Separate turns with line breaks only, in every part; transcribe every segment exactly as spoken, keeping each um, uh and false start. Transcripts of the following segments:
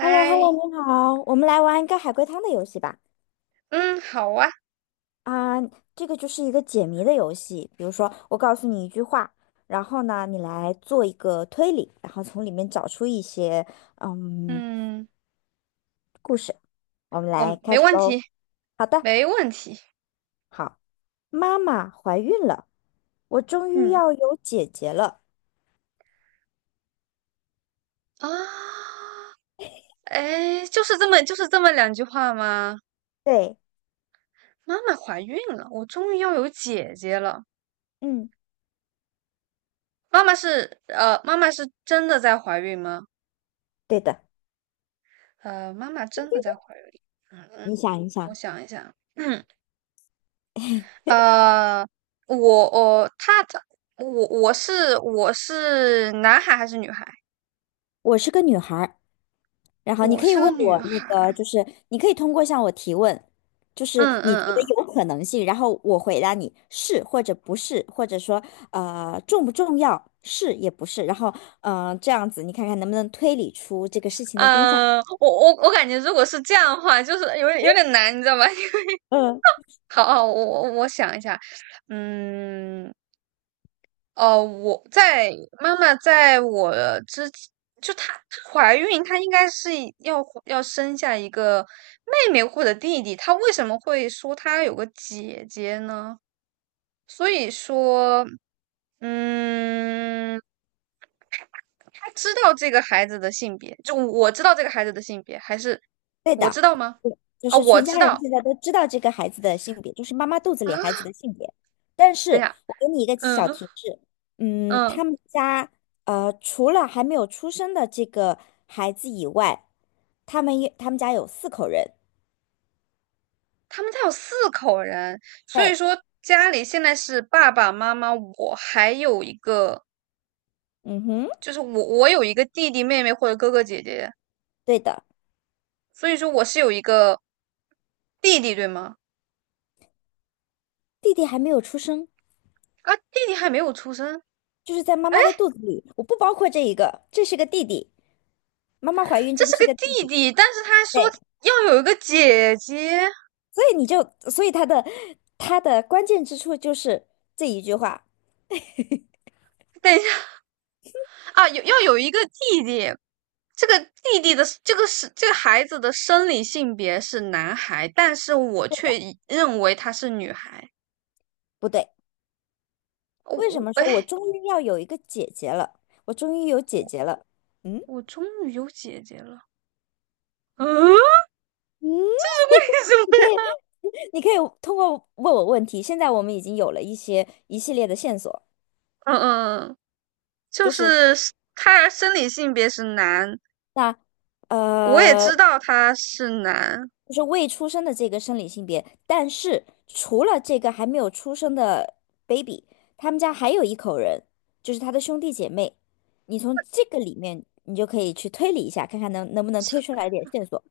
h e l l o h e l l o 你好，我们来玩一个海龟汤的游戏吧。
嗯，好啊。
啊、这个就是一个解谜的游戏，比如说我告诉你一句话，然后呢，你来做一个推理，然后从里面找出一些嗯
嗯，
故事。我们来
我
开
没
始
问
喽。
题，
好的，
没问题
好，妈妈怀孕了，我终于要有姐姐了。
啊。哎，就是这么就是这么两句话吗？
对，
妈妈怀孕了，我终于要有姐姐了。
嗯，
妈妈是呃，妈妈是真的在怀孕吗？
对的，
呃，妈妈真的在怀孕。嗯嗯。
你想一
我
想，
想一想。嗯呃，我我她她我我是我是男孩还是女孩？
我是个女孩儿。然后你
我
可以
是个
问
女
我那
孩。
个，就是你可以通过向我提问，就是
嗯
你
嗯
觉得
嗯。
有可能性，然后我回答你是或者不是，或者说呃重不重要，是也不是，然后嗯、呃这样子你看看能不能推理出这个事情的真相。
嗯、呃我我我感觉如果是这样的话，就是有点有点难，你知道吧？
嗯，
好好，我我我想一下。嗯，哦，我在妈妈在我之前就她她怀孕，她应该是要要生下一个妹妹或者弟弟，她为什么会说她有个姐姐呢？所以说，嗯，他知道这个孩子的性别，就我知道这个孩子的性别，还是
对
我
的。
知道吗？
就
啊、哦
是
我
全
知
家人
道
现在都知道这个孩子的性别，就是妈妈肚子里
啊。
孩子的性别。但
等一
是
下。
我给你一个小
嗯
提示，嗯，
嗯，
他们家呃，除了还没有出生的这个孩子以外，他们也他们家有四口人。
他们家有四口人，所以
对，
说家里现在是爸爸妈妈，我还有一个，
嗯哼，
就是我我有一个弟弟妹妹或者哥哥姐姐，
对的，
所以说我是有一个弟弟，对吗？
弟弟还没有出生，
啊，弟弟还没有出生。
就是在妈妈的肚子里，我不包括这一个，这是个弟弟，妈妈怀孕，
这
这个
是
是
个
个弟
弟
弟。
弟，但是他说
对，
要有一个姐姐。
所以你就，所以他的他的关键之处就是这一句话。
等一下啊，有要有一个弟弟，这个弟弟的这个是这个孩子的生理性别是男孩，但是我
对的，
却认为他是女孩。
不对。
我
为什
我
么
哎，
说我终于要有一个姐姐了？我终于有姐姐了。嗯，
我终于有姐姐了。嗯，为
嗯，
什么？
你可以通过问我问题。现在我们已经有了一些一系列的线索，
嗯嗯，就
就是
是他生理性别是男，
那
我也
呃，
知道他是男。
就是未出生的这个生理性别，但是除了这个还没有出生的 baby，他们家还有一口人，就是他的兄弟姐妹。你从这个里面，你就可以去推理一下，看看能能不能推出
是
来一点线索。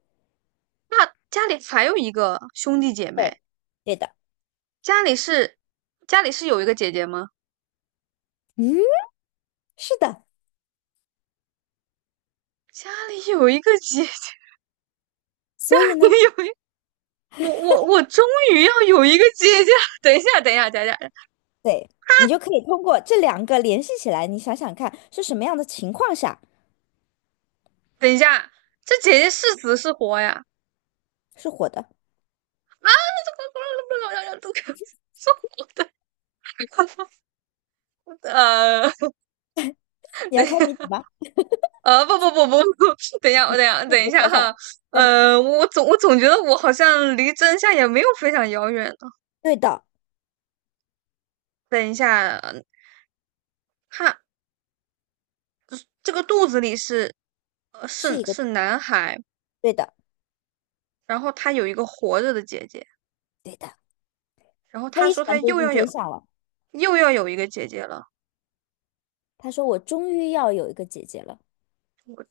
那家里还有一个兄弟姐妹。
对，对的。
家里是家里是有一个姐姐吗？
嗯，是的。
家里有一个姐姐。家
所以
里
呢？
有一我我我终于要有一个姐姐！等一下，等一下，等一下，
对，你就可以通过这两个联系起来，你想想看是什么样的情况下
等一下，这姐姐是死是活呀？
是火的？
是活的。呃，
你
等
要
一
开谜底
下。
吗？
呃，不不不不不，等一下，我等一下，
那你
等一
就猜
下
猜。
哈。
但
呃，我总我总觉得我好像离真相也没有非常遥远呢。
对的，
等一下。他这个肚子里是，呃，
是
是
一个
是男孩，
对的，
然后他有一个活着的姐姐，
对的，
然后他
非
说他
常接
又
近
要有
真相了。
又要有一个姐姐了。
他说：“我终于要有一个姐姐了，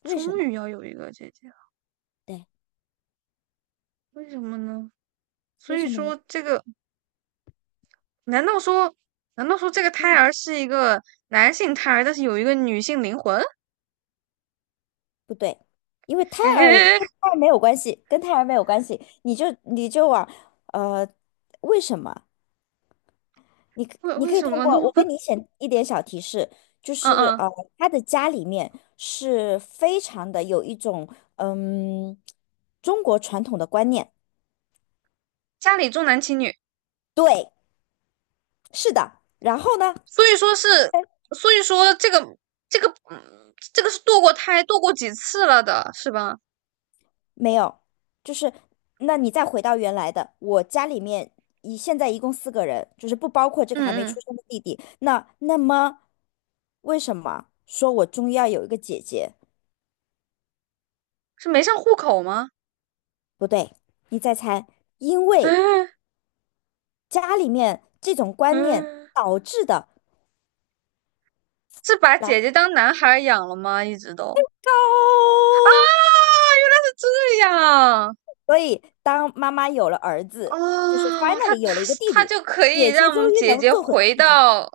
为什
终
么？
于要有一个姐姐了，
对，
为什么呢？所
为
以
什么呢？
说这个，难道说，难道说这个胎
嗯，
儿是一个男性胎儿，但是有一个女性灵魂？
不对，因为 胎儿
哎，
跟胎儿没有关系，跟胎儿没有关系。你就你就往呃，为什么？你可
为
你
为
可以
什
通
么呢？
过我 跟你写一点小提示，就
嗯
是
嗯。
呃，他的家里面是非常的有一种嗯中国传统的观念，
家里重男轻女。
对，是的。然后呢，
所以说是，所以说这个这个，嗯，这个是堕过胎、堕过几次了的，是吧？
没有，就是那你再回到原来的，我家里面一现在一共四个人，就是不包括这个还没
嗯
出
嗯，
生的弟弟。那那么为什么说我终于要有一个姐姐？
是没上户口吗？
不对，你再猜，因 为。
嗯
家里面这种观念
嗯，
导致的
是把
来
姐姐当男孩养了吗？一直都
高，
啊，原来是这样。
所以当妈妈有了儿子，就是
哦，他
finally
他
有了一个弟
他
弟，
就可以
姐姐终
让
于
姐
能
姐
做回
回
自己，
到。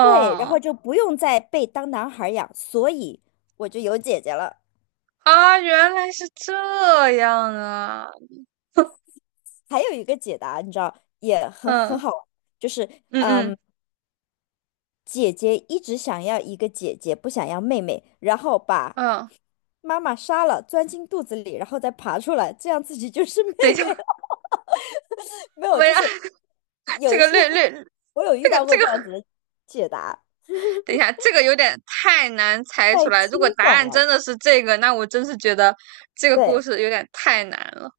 对，然后就不用再被当男孩养，所以我就有姐姐了。
啊，原来是这样啊。
还有一个解答，你知道也很很
嗯
好玩就是
嗯
嗯，
嗯
姐姐一直想要一个姐姐，不想要妹妹，然后把
嗯。
妈妈杀了，钻进肚子里，然后再爬出来，这样自己就是妹
等一下，
妹。没有，
我
就
要
是
这
有一
个
些
略 略，
我有遇
这个
到
这
过这样
个，
子的解答，
等一下，这个有点太难猜
太
出来。如
惊
果答
悚
案真
了。
的是这个，那我真是觉得这个故
对
事有点太难了。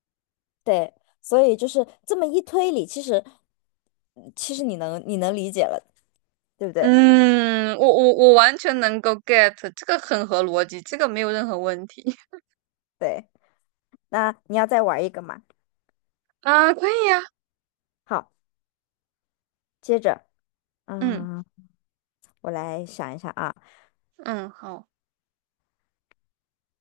对，所以就是这么一推理，其实嗯其实你能你能理解了，对不对？
嗯，我我我完全能够 get，这个很合逻辑，这个没有任何问题。
对，那你要再玩一个嘛？
啊，可以呀、
好，接着，
嗯。
嗯，我来想一下啊。
嗯，好。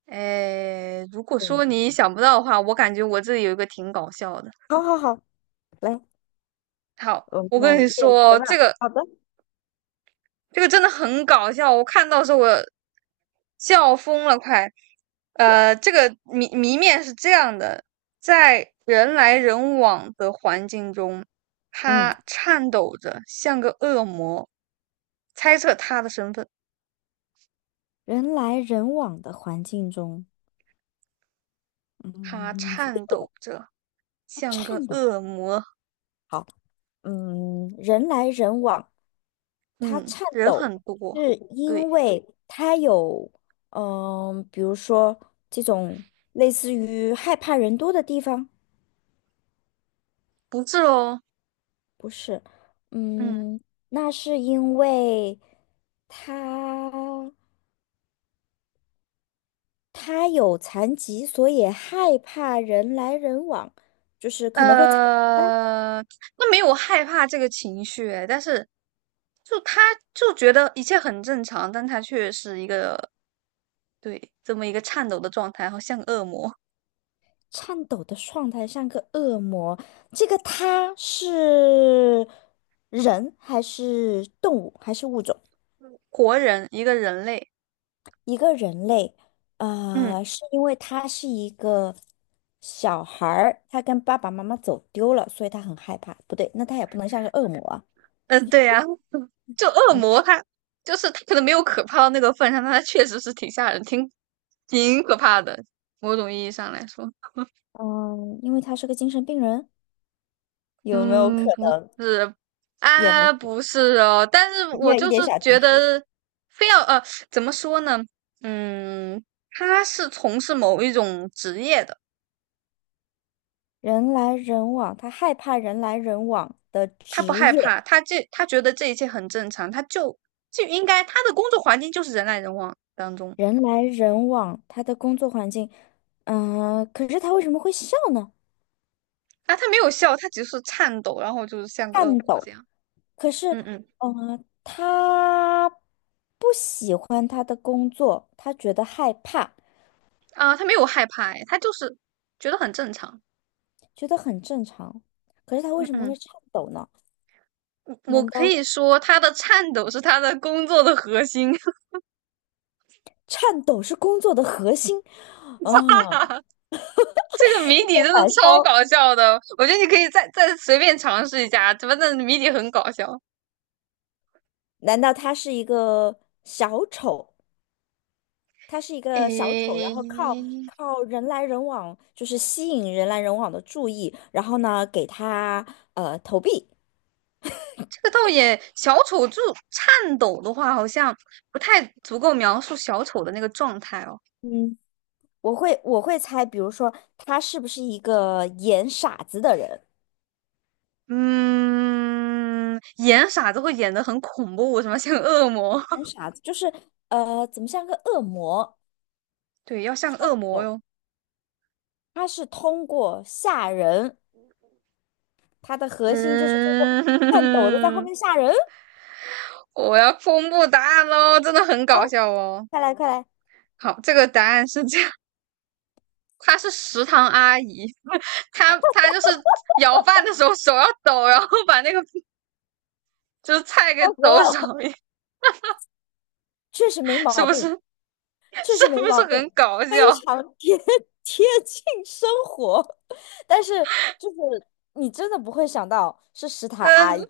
诶，如果说
嗯，
你想不到的话，我感觉我这里有一个挺搞笑的。
好好好，来，
好，
我们
我
来
跟你
验人一个
说，这
round
个
好的。
这个真的很搞笑，我看到的时候我笑疯了，快。呃，这个谜谜面是这样的，在人来人往的环境中，
嗯，
他颤抖着，像个恶魔。猜测他的身份，
人来人往的环境中，
他
嗯，
颤抖着，像个
颤抖。
恶魔。
好，嗯，人来人往。他
嗯，
颤
人
抖
很多。
是
对。
因为他有，嗯、比如说这种类似于害怕人多的地方，
不是哦。
不是，
嗯，
嗯，那是因为他他有残疾，所以害怕人来人往，就是可能会在
呃，那没有害怕这个情绪诶，但是就他就觉得一切很正常，但他却是一个对这么一个颤抖的状态，好像恶魔。
颤抖的状态，像个恶魔。这个他是人还是动物还是物种？
活人，一个人类。
一个人类，
嗯
呃，是因为他是一个小孩儿，他跟爸爸妈妈走丢了，所以他很害怕。不对，那他也不能像个恶魔啊。
嗯，呃对呀、就恶
嗯
魔他就是他可能没有可怕到那个份上，但他确实是挺吓人，挺挺可怕的，某种意义上来说。
嗯，因为他是个精神病人，有没有可
嗯，不
能？
是。
也不
啊，
是，
不是哦，但是
没
我
有一
就是
点小提
觉
示。
得，非要呃，怎么说呢？嗯，他是从事某一种职业的。
人来人往，他害怕人来人往的
他
职
不害
业，
怕，他这他觉得这一切很正常，他就就应该他的工作环境就是人来人往当中。
人来人往，他的工作环境。嗯、可是他为什么会笑呢？
啊，他没有笑，他只是颤抖，然后就是像个恶
颤
魔
抖。
这样。
可是，
嗯嗯。
嗯、他不喜欢他的工作，他觉得害怕，
啊，他没有害怕。哎，他就是觉得很正常。
觉得很正常。可是他为
嗯
什么会
嗯，
颤抖呢？
我我
难
可
道
以说他的颤抖是他的工作的核心，
颤抖是工作的核心？
哈
啊、
哈哈。这个谜底真的
白
超
烧，
搞笑的，我觉得你可以再再随便尝试一下，反正谜底很搞笑。
难道他是一个小丑？他是一个小丑，然
诶，
后靠靠人来人往，就是吸引人来人往的注意，然后呢，给他呃投币。
这个倒也，小丑就颤抖的话，好像不太足够描述小丑的那个状态哦。
嗯，我会我会猜，比如说他是不是一个演傻子的人？
嗯，演傻子会演的很恐怖，什么像恶魔，
演傻子就是呃，怎么像个恶魔？
对，要像恶魔
懂？
哟。
他是通过吓人，他的核心就是通过颤抖的在后
嗯，
面吓人。
我要公布答案喽，真的很搞
哦，
笑哦。
快来快来，笑
好，这个答案是这样。她是食堂阿姨，她她就是舀饭的时候手要抖，然后把那个就是菜给
死
抖
我
手。
了！确实没
是
毛
不是？
病，确
是
实
不
没毛
是很
病，
搞
非
笑？
常贴 贴近生活。但是就是你真的不会想到是食堂阿
嗯，
姨。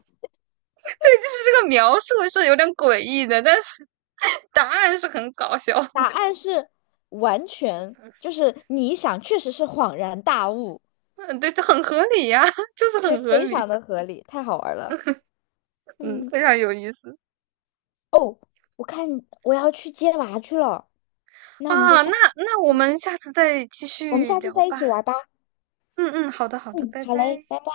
这就是这个描述是有点诡异的，但是 答案是很搞笑。
答 案是完全，就是你一想，确实是恍然大悟，
嗯，对，就很合理呀、啊就是
对，
很合
非常
理。
的合理，太好玩了。
嗯，
嗯，
非常有意思
哦，我看我要去接娃去了，那我们就
啊。
下，
那那我们下次再继
我们
续
下次
聊
再一起
吧。
玩吧。
嗯嗯，好的好的，
嗯，
拜
好嘞，
拜。
拜拜。